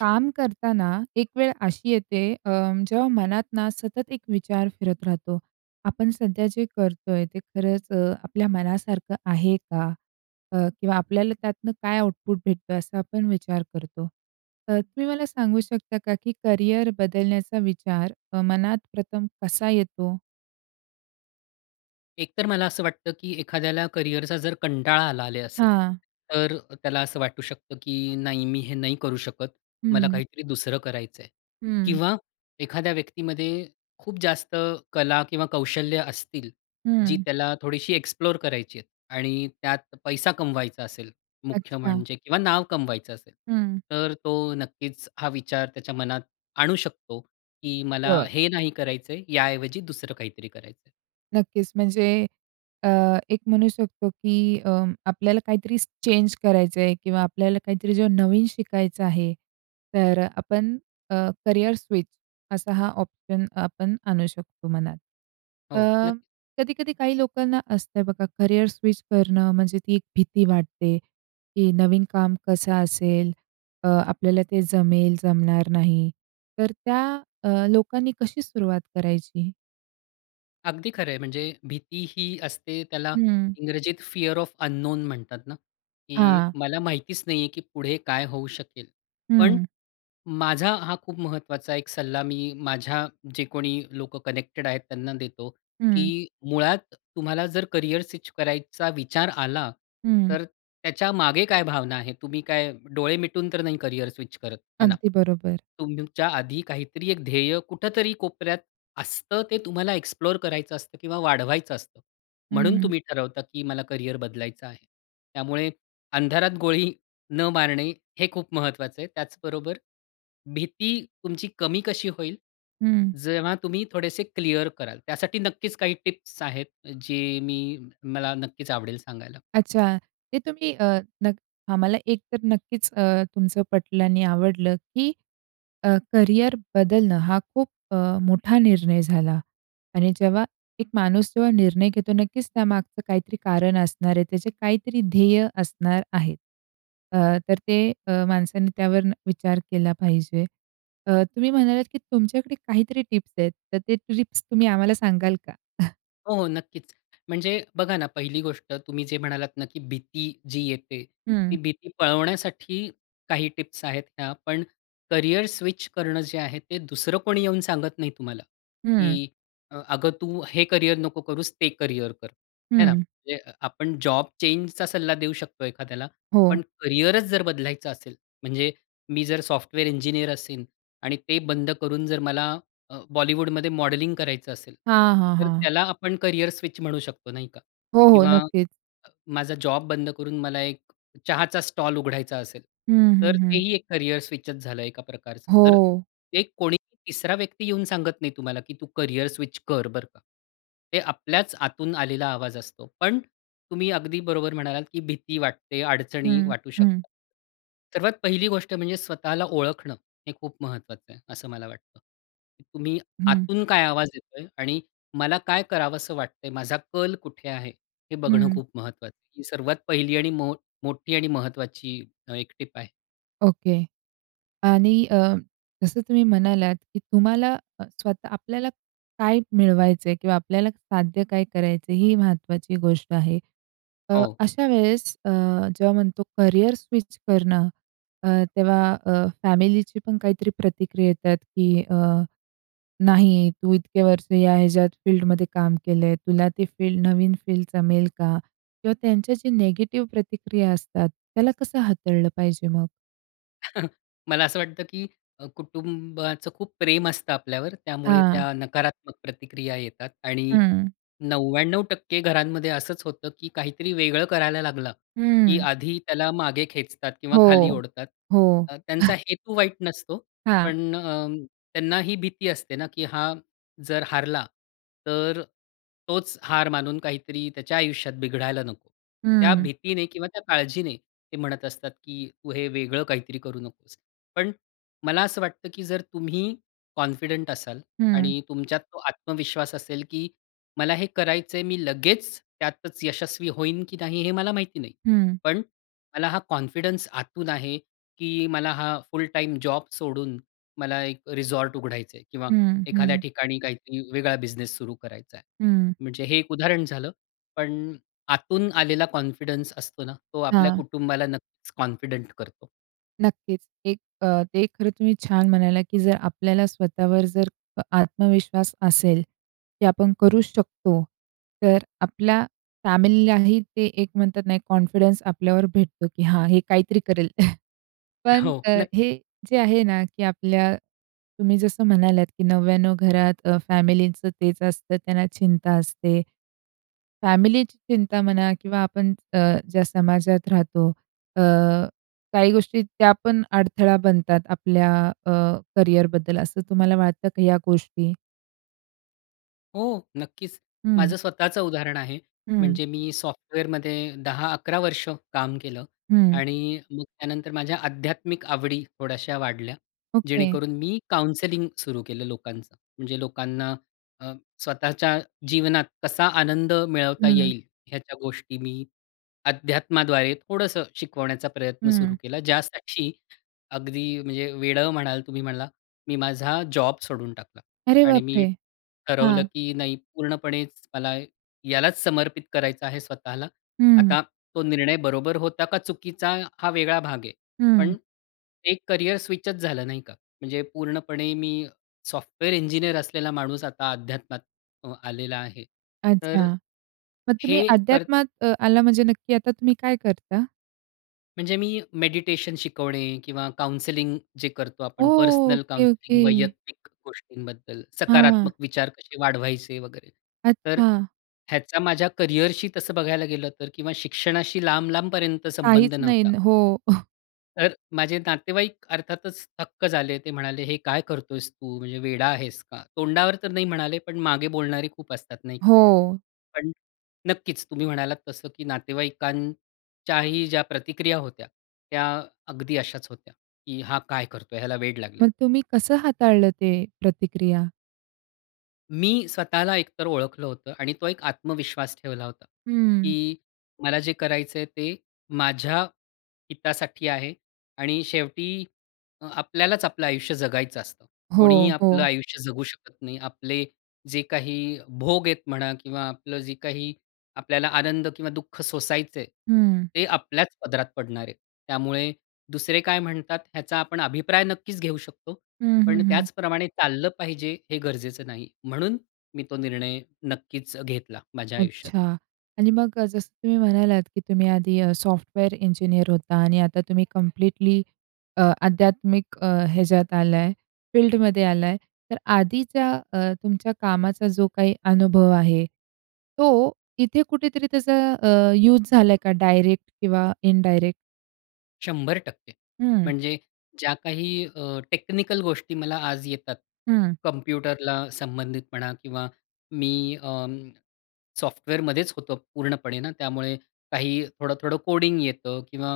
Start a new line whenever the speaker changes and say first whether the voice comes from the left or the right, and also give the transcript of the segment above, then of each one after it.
right: काम करताना एक वेळ अशी येते अ, जेव्हा मनात ना सतत एक विचार फिरत राहतो. आपण सध्या जे करतोय, ते खरंच अ, आपल्या मनासारखं आहे का? अ, किंवा आपल्याला त्यातनं काय आउटपुट भेटतो असा आपण विचार करतो. तर तुम्ही मला सांगू शकता का, की करियर बदलण्याचा विचार अ, मनात प्रथम कसा येतो?
left: एकतर मला असं वाटतं की एखाद्याला करियरचा जर कंटाळा आला ले असेल
right: हां.
left: तर त्याला असं वाटू शकतं की "नाही, मी हे नाही करू शकत. मला
right: हं.
left: काहीतरी दुसरं करायच आहे."
right: हं.
left: किंवा एखाद्या व्यक्तीमध्ये खूप जास्त कला किंवा कौशल्य असतील. जी
right: हं.
left: त्याला थोडीशी एक्सप्लोर करायची आहेत आणि त्यात पैसा कमवायचा असेल मुख्य
right: अच्छा.
left: म्हणजे किंवा नाव कमवायचं असेल.
right: हं.
left: तर तो नक्कीच हा विचार त्याच्या मनात आणू शकतो की "मला
right: बरं.
left: हे नाही करायच आहे, याऐवजी दुसरं काहीतरी करायच आहे."
right: नक्कीच म्हणजे अ, एक म्हणू शकतो की अ, आपल्याला काहीतरी चेंज करायचं आहे किंवा आपल्याला काहीतरी जेव्हा नवीन शिकायचं आहे. तर अ, आपण अ, करियर स्विच असा हा ऑप्शन आपण आणू शकतो मनात. अ,
left: हो नक्की.
right: कधी-कधी काही लोकांना असतं बघा करियर स्विच करणं, म्हणजे ती एक भीती वाटते की नवीन काम कसं असेल? अ, आपल्याला ते जमेल, जमणार नाही. तर त्या अ, लोकांनी कशी सुरुवात करायची?
left: अगदी खरं आहे. म्हणजे भीती ही असते त्याला
right: हं.
left: इंग्रजीत फिअर ऑफ अन्नोन म्हणतात ना? की
right: हां.
left: मला माहितीच नाही आहे की पुढे काय होऊ शकेल? पण
right: हं.
left: माझा हा खूप महत्वाचा एक सल्ला मी माझ्या जे कोणी लोकं कनेक्टेड आहेत त्यांना देतो. की
right: हं.
left: मुळात तुम्हाला जर करियर स्विच करायचा विचार आला,
right: हं.
left: तर त्याच्या मागे काय भावना आहे? तुम्ही काय डोळे मिटून तर नाही करियर स्विच करत, आहे ना?
right: अगदी बरोबर.
left: तुमच्या आधी काहीतरी एक ध्येय कुठेतरी कोपऱ्यात असतं, ते तुम्हाला एक्सप्लोर करायचं असतं किंवा वाढवायचं असतं.
right: हं,
left: म्हणून
right: हं.
left: तुम्ही ठरवता की मला करियर बदलायचं आहे. त्यामुळे अंधारात गोळी न मारणे हे खूप महत्वाचं आहे. त्याचबरोबर भीती तुमची कमी कशी होईल?
right: हं.
left: जेव्हा तुम्ही थोडेसे क्लिअर कराल. त्यासाठी नक्कीच काही टिप्स आहेत जे मी मला नक्कीच आवडेल सांगायला.
right: अच्छा. ते तुम्ही अ, नक आम्हाला एक तर नक्कीच अ, तुमचं पटलं आणि आवडलं की अ, करियर बदलणं हा खूप अ, मोठा निर्णय झाला. आणि जेव्हा एक माणूस जेव्हा निर्णय घेतो नक्कीच त्यामागचं काहीतरी कारण असणार आहे. त्याचे काहीतरी ध्येय असणार आहे. अ, तर ते माणसाने त्यावर विचार केला पाहिजे. अ, तुम्ही म्हणालात की तुमच्याकडे काहीतरी टिप्स आहेत, तर ते टिप्स तुम्ही आम्हाला सांगाल का?
left: हो, हो. नक्कीच. म्हणजे बघा ना, पहिली गोष्ट तुम्ही जे म्हणालात ना, की भीती जी येते
right: हं.
left: ती भीती पळवण्यासाठी काही टिप्स आहेत ह्या. पण करियर स्विच करणं जे आहे ते दुसरं कोणी येऊन सांगत नाही तुम्हाला.
right: हं.
left: की अ, अगं तू हे करियर नको करूस ते करियर कर. हे ना?
right: हं.
left: म्हणजे अ, आपण जॉब चेंजचा सल्ला देऊ शकतो एखाद्याला.
right: हो.
left: पण करियरच जर बदलायचं असेल, म्हणजे मी जर सॉफ्टवेअर इंजिनिअर असीन आणि ते बंद करून जर मला अ, बॉलिवूडमध्ये मॉडेलिंग करायचं असेल.
right: हां, हां,
left: तर
right: हां.
left: त्याला आपण करियर स्विच म्हणू शकतो नाही का?
right: हो, हो,
left: किंवा
right: नक्कीच.
left: माझा जॉब बंद करून मला एक चहाचा स्टॉल उघडायचा असेल,
right: हं, हं,
left: तर
right: हं.
left: तेही एक करियर स्विचच झालं एका प्रकारचं. तर
right: हो.
left: ते कोणीही तिसरा व्यक्ती येऊन सांगत नाही तुम्हाला, की तू करियर स्विच कर बरं का. ते आपल्याच आतून आलेला आवाज असतो. पण तुम्ही अगदी बरोबर म्हणालात, की भीती वाटते, अडचणी
right: हं,
left: वाटू
right: हं.
left: शकता. सर्वात पहिली गोष्ट म्हणजे स्वतःला ओळखणं हे खूप महत्वाचं आहे असं मला वाटतं. तुम्ही
right: हं.
left: आतून काय आवाज येतोय आणि मला काय करावंस वाटतंय? माझा कल कुठे आहे? हे बघणं
right: हं.
left: खूप महत्वाचं आहे. सर्वात पहिली आणि मो मोठी आणि महत्वाची अ, एक टिप आहे.
right: ओके. आणि अ, जसं तुम्ही म्हणालात, की तुम्हाला अ, स्वतः आपल्याला काय मिळवायचं आहे किंवा आपल्याला साध्य काय करायचं आहे? ही महत्वाची गोष्ट आहे. तर
left: हो.
right: अशा वेळेस अ, जेव्हा म्हणतो करिअर स्विच करणं, अ, तेव्हा अ, फॅमिलीची पण काहीतरी प्रतिक्रिया येतात, की अ, नाही तू इतके वर्ष ह्या याच्यात फील्डमध्ये काम केलं आहे. तुला ती फील्ड नवीन फील्ड जमेल का? किंवा त्यांच्या जे निगेटिव्ह प्रतिक्रिया असतात. त्याला कसं हाताळलं पाहिजे मग?
left: मला असं वाटतं, की अ, कुटुंबाचं खूप प्रेम असतं आपल्यावर. त्यामुळे
right: हां.
left: त्या नकारात्मक प्रतिक्रिया येतात आणि
right: हं.
left: 99% घरांमध्ये असंच होतं, की काहीतरी वेगळं करायला लागला, की
right: हं.
left: आधी त्याला मागे खेचतात किंवा खाली
right: हो,
left: ओढतात.
right: हो.
left: अ, त्यांचा हेतू वाईट नसतो.
right: हां.
left: पण अं, त्यांना ही भीती असते ना, की हा जर हारला, तर, तोच हार मानून काहीतरी त्याच्या आयुष्यात बिघडायला नको. त्या
right: हं.
left: भीतीने किंवा त्या काळजीने ते म्हणत असतात, की "तू हे वेगळं काहीतरी करू नकोस". पण मला असं वाटतं, की जर तुम्ही कॉन्फिडंट असाल
right: हं.
left: आणि तुमच्यात तो आत्मविश्वास असेल, की मला हे करायचं आहे. मी लगेचं त्यातचं यशस्वी होईन, की नाही हे मला माहिती नाही.
right: हं.
left: पण, मला हा कॉन्फिडन्स आतून आहे, की मला हा फुल टाईम जॉब सोडून मला एक रिसॉर्ट उघडायचं आहे किंवा
right: हं,
left: एखाद्या
right: हं.
left: ठिकाणी काहीतरी वेगळा बिझनेस सुरु करायचा आहे.
right: हं.
left: म्हणजे हे एक उदाहरण झालं. पण आतून आलेला कॉन्फिडन्स असतो ना, तो आपल्या
right: हां.
left: कुटुंबाला नक्कीचं कॉन्फिडंट करतो.
right: नक्कीच. एक अ, ते खरं तुम्ही छान म्हणाला, की जर आपल्याला स्वतःवर जर आत्मविश्वास असेल, की आपण करूच शकतो. तर आपल्या फॅमिलीलाही ते एक म्हणतात नाही कॉन्फिडन्स आपल्यावर भेटतो, की "हां, हे काहीतरी करेल." पण
left: हो.
right: अ,
left: नक्कीच.
right: हे जे आहे ना, की आपल्या तुम्ही जसं म्हणालात, की "99 घरात अ, फॅमिलीचं तेच असतं त्यांना चिंता असते." फॅमिलीची चिंता म्हणा किंवा आपण अ, ज्या समाजात राहतो अ, काही गोष्टी त्यापण अडथळा बनतात आपल्या अ, करियरबद्दल असं तुम्हाला वाटतं का ह्या गोष्टी?
left: हो. नक्कीच.
right: हं.
left: माझं स्वतःचं उदाहरण आहे.
right: हं.
left: म्हणजे मी सॉफ्टवेअरमध्ये 10-11 वर्ष काम केलं
right: हं.
left: आणि मग त्यानंतर माझ्या आध्यात्मिक आवडी थोड्याश्या वाढल्या.
right: ओके.
left: जेणेकरून मी काउन्सेलिंग सुरु केलं लोकांचं. म्हणजे लोकांना अ, स्वतःच्या जीवनात कसा आनंद मिळवता
right: हं.
left: येईल, ह्याच्या गोष्टी मी अध्यात्माद्वारे थोडंसं शिकवण्याचा प्रयत्न सुरू
right: हं.
left: केला. ज्या साठी अगदी म्हणजे वेडं म्हणाल तुम्ही मला मी माझा जॉब सोडून टाकला
right: अरे
left: आणि
right: बाप
left: मी
right: रे!
left: ठरवलं,
right: हां.
left: की नाही पूर्णपणेच मला यालाच समर्पित करायचं आहे स्वतःला.
right: हं.
left: आता तो निर्णय बरोबर होता का, चुकीचा हा वेगळा भाग आहे.
right: हं.
left: पण एक करियर स्विचच झालं नाही का? म्हणजे पूर्णपणे मी सॉफ्टवेअर इंजिनिअर असलेला माणूस आता अध्यात्मात अं, आलेला आहे. तर
right: अच्छा. मग तुम्ही
left: हे कर
right: अध्यात्मात अ, आला म्हणजे नक्की आता तुम्ही काय करता?
left: म्हणजे मी मेडिटेशन शिकवणे किंवा काउंसलिंग जे करतो
right: ओ!
left: आपण पर्सनल
right: ओके,
left: काउंसलिंग
right: ओके.
left: वैयक्तिक गोष्टींबद्दल
right: हां.
left: सकारात्मक विचार कसे वाढवायचे वगैरे. तर
right: अच्छा.
left: ह्याचा माझ्या करिअरशी तसं बघायला गेलं तर किंवा शिक्षणाशी लांब-लांबपर्यंत संबंध
right: काहीच नाही
left: नव्हता.
right: न हो.
left: तर, माझे नातेवाईक अर्थातच थक्क झाले. ते म्हणाले "हे काय करत आहेस तू?" म्हणजे, "वेडा आहेस का?" तोंडावर तर नाही म्हणाले पण मागे बोलणारे खूप असतात, नाही का?
right: हो.
left: पण नक्कीच तुम्ही म्हणालात तसं की नातेवाईकांच्याही ज्या प्रतिक्रिया होत्या. त्या अगदी अशाच होत्या, की "हा काय करत आहे? ह्याला वेड लागलं आहे."
right: मग तुम्ही कसं हाताळलं ते प्रतिक्रिया?
left: मी स्वतःला एक तर ओळखलं होतं आणि तो एक आत्मविश्वास ठेवला होता,
right: हं.
left: की मला जे करायचं आहे ते माझ्या हितासाठी आहे आणि शेवटी आपल्यालाच आपलं आयुष्य जगायचं असतं.
right: हो,
left: कोणीही आपलं
right: हो.
left: आयुष्य जगू शकत नाही. आपले जे काही भोग आहेत म्हणा किंवा आपलं जे काही आपल्याला आनंद किंवा दुःख सोसायचं आहे,
right: हं.
left: ते आपल्याच पदरात पडणार आहे. त्यामुळे दुसरे काय म्हणतात ह्याचा आपण अभिप्राय नक्कीच घेऊ शकतो.
right: हं, हं,
left: पण
right: हं.
left: त्याचप्रमाणे चाललं पाहिजे हे गरजेचं नाही. म्हणून मी तो निर्णय नक्कीच घेतला माझ्या आयुष्यात.
right: अच्छा. आणि मग अ, जसं तुम्ही म्हणालात की तुम्ही आधी अ, सॉफ्टवेअर इंजिनिअर होता आणि आता तुम्ही कंप्लीटली अ, आध्यात्मिक अ, ह्याच्यात आला आहे फील्डमध्ये आला आहे. तर आधीच्या अ, तुमच्या कामाचा जो काही अनुभव आहे. तो इथे कुठेतरी त्याचा अ, यूज झाला आहे का डायरेक्ट किंवा इनडायरेक्ट?
left: 100%
right: हं.
left: म्हणजे ज्या काही अ, टेक्निकल गोष्टी मला आज येतात,
right: हं.
left: कॉम्प्युटरला संबंधित म्हणा किंवा मी अ, सॉफ्टवेअरमध्येच होतो पूर्णपणे ना, त्यामुळे काही थोडं-थोडं कोडिंग येतं किंवा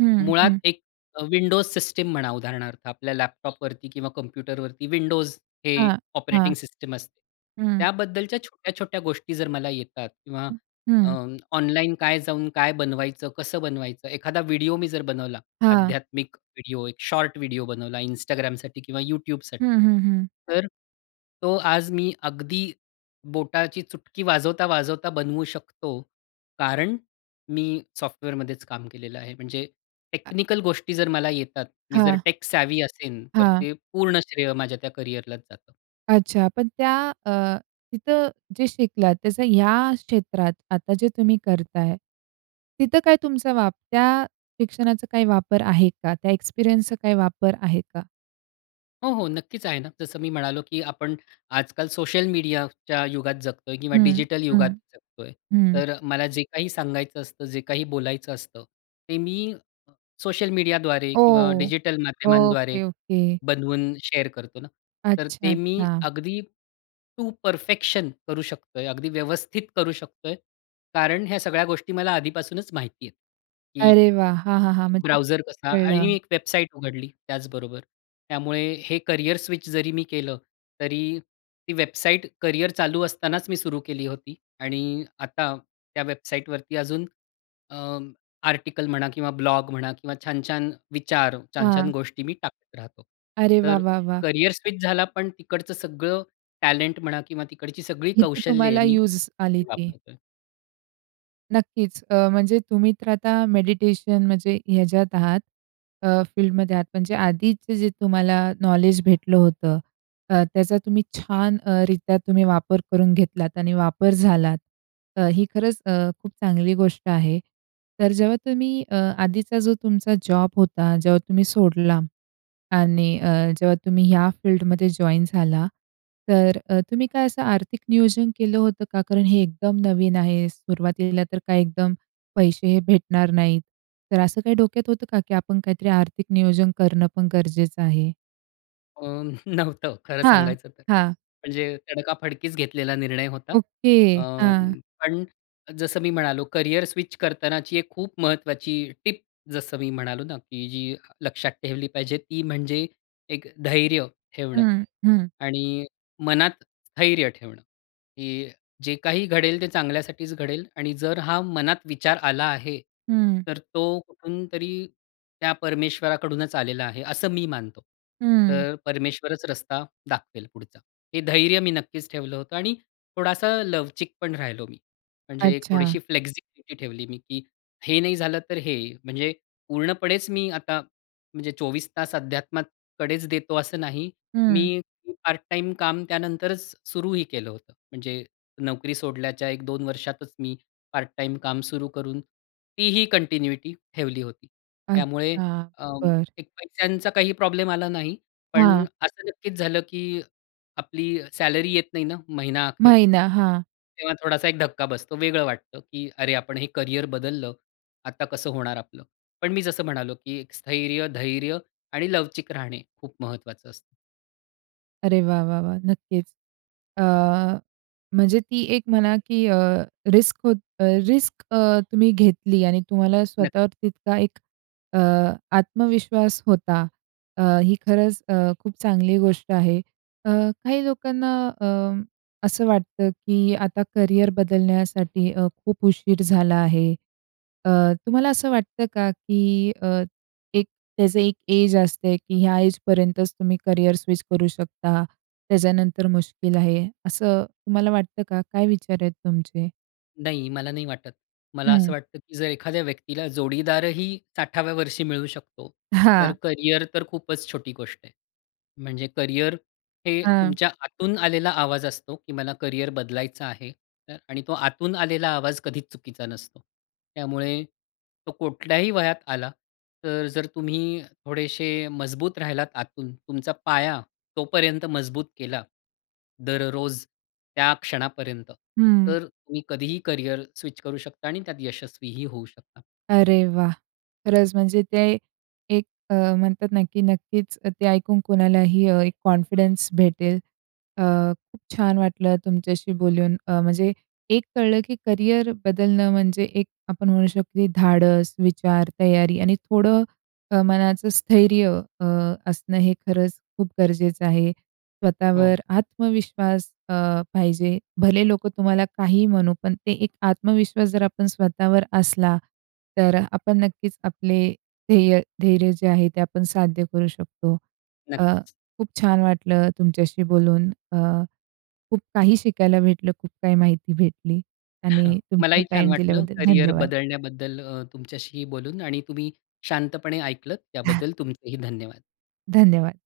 right: हं,
left: मुळात
right: हं.
left: एक अ, विंडोज सिस्टम म्हणा उदाहरणार्थ. आपल्या लॅपटॉपवरती किंवा कॉम्प्युटरवरती विंडोज हे
right: हां. हां.
left: ऑपरेटिंग सिस्टम असते.
right: हं.
left: त्याबद्दलच्या छोट्या-छोट्या गोष्टी जर मला येतात किंवा
right: हं,
left: अ,
right: हं.
left: ऑनलाईन काय जाऊन, काय बनवायचं? कसं बनवायचं? एखादा व्हिडिओ मी जर बनवला.
right: हां.
left: आध्यात्मिक व्हिडिओ, एक शॉर्ट व्हिडिओ बनवला Instgramसाठी किंवा
right: हं,
left: YouTubeसाठी.
right: हं, हं.
left: तर तो आज मी अगदी बोटाची चुटकी वाजवता-वाजवता बनवू शकतो. कारण मी सॉफ्टवेअरमध्येच काम केलेलं आहे. म्हणजे टेक्निकल गोष्टी जर मला येतात मी जर
right: हां.
left: टेक सॅव्ही असेन तर
right: हां.
left: ते पूर्ण श्रेय माझ्या ते करियरलाच जातं.
right: अच्छा. पण त्या अ, तिथं जे शिकलात त्याचं ह्या क्षेत्रात, आता जे तुम्ही करताय. तिथं काय तुमचा वापर त्या शिक्षणाचा काय वापर आहे का? त्या एक्सपिरियन्सचा काही वापर आहे का?
left: हो, हो. नक्कीचं आहे ना, जसं मी म्हणालो, की आपण आजकाल सोशल मीडियाच्या युगात जगतो आहे किंवा
right: हं,
left: डिजिटल
right: हं,
left: युगात जगतो आहे.
right: हं.
left: तर अ, मला जे काही सांगायचं असतं, जे काही बोलायचं असतं, ते मी अ, सोशल मीडियाद्वारे किंवा
right: ओ!
left: डिजिटल माध्यमांद्वारे
right: ओके, ओके.
left: बनवून शेअर करतो ना. तर
right: अच्छा,
left: ते मी
right: अच्छा.
left: अगदी टू परफेक्शन करू शकतोय, अगदी व्यवस्थित करू शकतोय. कारण ह्या सगळ्या गोष्टी मला आधीपासूनचं माहिती आहेत. की
right: अरे वाह! हां, हां, हां. म्हणजे
left: ...ब्राऊझर कसा आणि मी
right: कळलं.
left: एक वेबसाईट उघडली त्याचबरोबर. त्यामुळे हे करिअर स्विच जरी मी केलं, तरी ती वेबसाईट करिअर चालू असतानाचं मी सुरु केली होती. आणि आता त्या वेबसाईटवरती अजून अ, आर्टिकल म्हणा किंवा ब्लॉग म्हणा किंवा छान-छान विचार, छान-छान
right: हां.
left: गोष्टी मी टाकत राहतो.
right: अरे वाह,
left: तर
right: वाह, वाह!
left: करिअर स्विच झाला. पण तिकडचं सगळं टॅलेंट म्हणा किंवा तिकडची सगळी
right: इथे
left: कौशल्ये
right: तुम्हाला
left: मी
right: युज आली ती.
left: वापरतो आहे.
right: नक्कीच. अ, म्हणजे तुम्ही तर आता मेडिटेशन म्हणजे, ह्याच्यात आहात अ, फील्डमध्ये आहात. म्हणजे आधीचे जे तुम्हाला नॉलेज भेटलं होतं अ, त्याचा तुम्ही छान अ, रित्या तुम्ही वापर करून घेतलात आणि वापर झाला. अ, ही खरंच अ, खूप चांगली गोष्ट आहे. तर जेव्हा तुम्ही अ, आधीचा जो तुमचा जॉब होता, जेव्हा तुम्ही सोडला आणि अ, जेव्हा तुम्ही ह्या फील्डमध्ये जॉइन झाला, तर अ, तुम्ही काय असं आर्थिक नियोजन केलं होतं का? कारण हे एकदम नवीन आहे. सुरुवातीला तर काय एकदम पैसे हे भेटणार नाहीत. तर असं काही डोक्यात होतं का, की आपण काहीतरी आर्थिक नियोजन करणं पण गरजेचं आहे?
left: अं, नव्हतं खरं
right: हां.
left: सांगायचं तर.
right: हां.
left: म्हणजे तडकाफडकीच घेतलेला निर्णय होता.
right: ओके. हां.
left: अं, पण जसं मी म्हणालो करियर स्विच करतानाची एक खूप महत्वाची टिप जसं मी म्हणालो ना, की जी लक्षात ठेवली पाहिजे, ती म्हणजे एक धैर्य ठेवणं
right: हं, हं.
left: आणि मनात स्थैर्य ठेवणं, की जे काही घडेल ते चांगल्यासाठीच घडेल आणि जर हा मनात विचार आला आहे.
right: हं.
left: तर तो कुठूनतरी त्या परमेश्वराकडूनच आलेला आहे असं मी मानतो.
right: हं.
left: तर परमेश्वरच रस्ता दाखवेल पुढचा. हे धैर्य मी नक्कीच ठेवलं होतं आणि थोडासा लवचिक पण राहिलो मी. म्हणजे एक
right: अच्छा.
left: थोडीशी फ्लेक्सिबिलीटी ठेवली मी, की हे नाही झालं तर हे म्हणजे पूर्णपणेच मी आता म्हणजे 24 तास अध्यात्माकडेच देतो असं नाही.
right: हं.
left: मी पार्ट टाईम काम त्यानंतरच सुरूही केलं होतं. म्हणजे नोकरी सोडल्याच्या 1-2 वर्षातच मी पार्ट टाईम काम सुरू करून, तीही कंटिन्यूटी ठेवली होती. त्यामुळे
right: अच्छा.
left: अ,
right: बरं.
left: एक पैश्यांचा काही प्रॉब्लेम आला नाही. पण
right: हां.
left: असं नक्कीच झालं, की आपली सॅलरी येत नाही ना, महिना अखेर
right: महिना. हां.
left: तेव्हा थोडासा एक धक्का बसतो वेगळं वाटतं, की "अरे! आपण हे करियर बदललं, आता कसं होणार आपलं?" पण मी जसं म्हणालो, की "स्थैर्य, धैर्य आणि लवचिक राहणे खूप महत्वाचं असतं."
right: अरे वाह! वाह! वाह! नक्कीच. अ, म्हणजे ती एक म्हणा, की अ, रिस्क होत रिस्क अ, तुम्ही घेतली आणि तुम्हाला
left: नक्क
right: स्वतःवर तितका एक अ, आत्मविश्वास होता. अ, ही खरंच अ, खूप चांगली गोष्ट आहे. अ, काही लोकांना अ, असं वाटतं, की आता करिअर बदलण्यासाठी अ, खूप उशीर झाला आहे. अ, तुम्हाला असं वाटतं का, की अ, एक त्याचं एक एज असते, की ह्या एजपर्यंतच तुम्ही करिअर स्विच करू शकता. त्याच्यानंतर मुश्किल आहे असं तुम्हाला वाटतं का? काय विचार आहेत तुमचे?
left: नाही मला नाही वाटत. मला असं
right: हं.
left: वाटतं, की जर एखाद्या व्यक्तीला जोडीदारही 60व्या वर्षी मिळू शकतो. तर
right: हां.
left: करिअर तर खूपच छोटी गोष्ट आहे. म्हणजे करिअर हे
right: हां
left: तुमच्या आतून आलेला आवाज असतो, की मला करिअर बदलायचं आहे. तर आणि तो आतून आलेला आवाज कधीच चुकीचा नसतो. त्यामुळे, तो कुठल्याही वयात आला तर जर तुम्ही थोडेशे मजबूत राहिलात आतून, तुमचा पाया तोपर्यंत मजबूत केला दररोज त्या क्षणापर्यंत,
right: हं.
left: तर तुम्ही कधीही करिअर स्विच करू शकता आणि त्यात यशस्वीही होऊ शकता.
right: अरे वाह! खरंच म्हणजे ते एक अ, म्हणतात ना, की नक्कीच ते ऐकून कोणालाही अ, एक कॉन्फिडन्स भेटेल. अ, खूप छान वाटलं तुमच्याशी बोलून अ, म्हणजे एक कळलं, की करिअर बदलणं म्हणजे एक आपण म्हणू शकतो धाडस, विचार, तयारी आणि थोडं अ, मनाचं स्थैर्य अ, असणं हे खरंच खूप गरजेचं आहे.
left: हो.
right: स्वतःवर आत्मविश्वास अ, पाहिजे. भले लोकं तुम्हाला काहीही म्हणू पण ते एक आत्मविश्वास जर आपण स्वतःवर असला. तर आपण नक्कीच आपले ध्येय धैर्य जे आहे ते आपण साध्य करू शकतो. अ,
left: नक्कीच.
right: खूप छान वाटलं तुमच्याशी बोलून. अ, खूप काही शिकायला भेटलं. खूप काही माहिती भेटली आणि तुमचा
left: मलाही छान
right: टाईम
left: वाटलं
right: दिल्याबद्दल
left: करिअर
right: धन्यवाद.
left: बदलण्याबद्दल अ, तुमच्याशी बोलून आणि तुम्ही शांतपणे ऐकलंत. त्याबद्दल तुमचेही धन्यवाद.
right: धन्यवाद.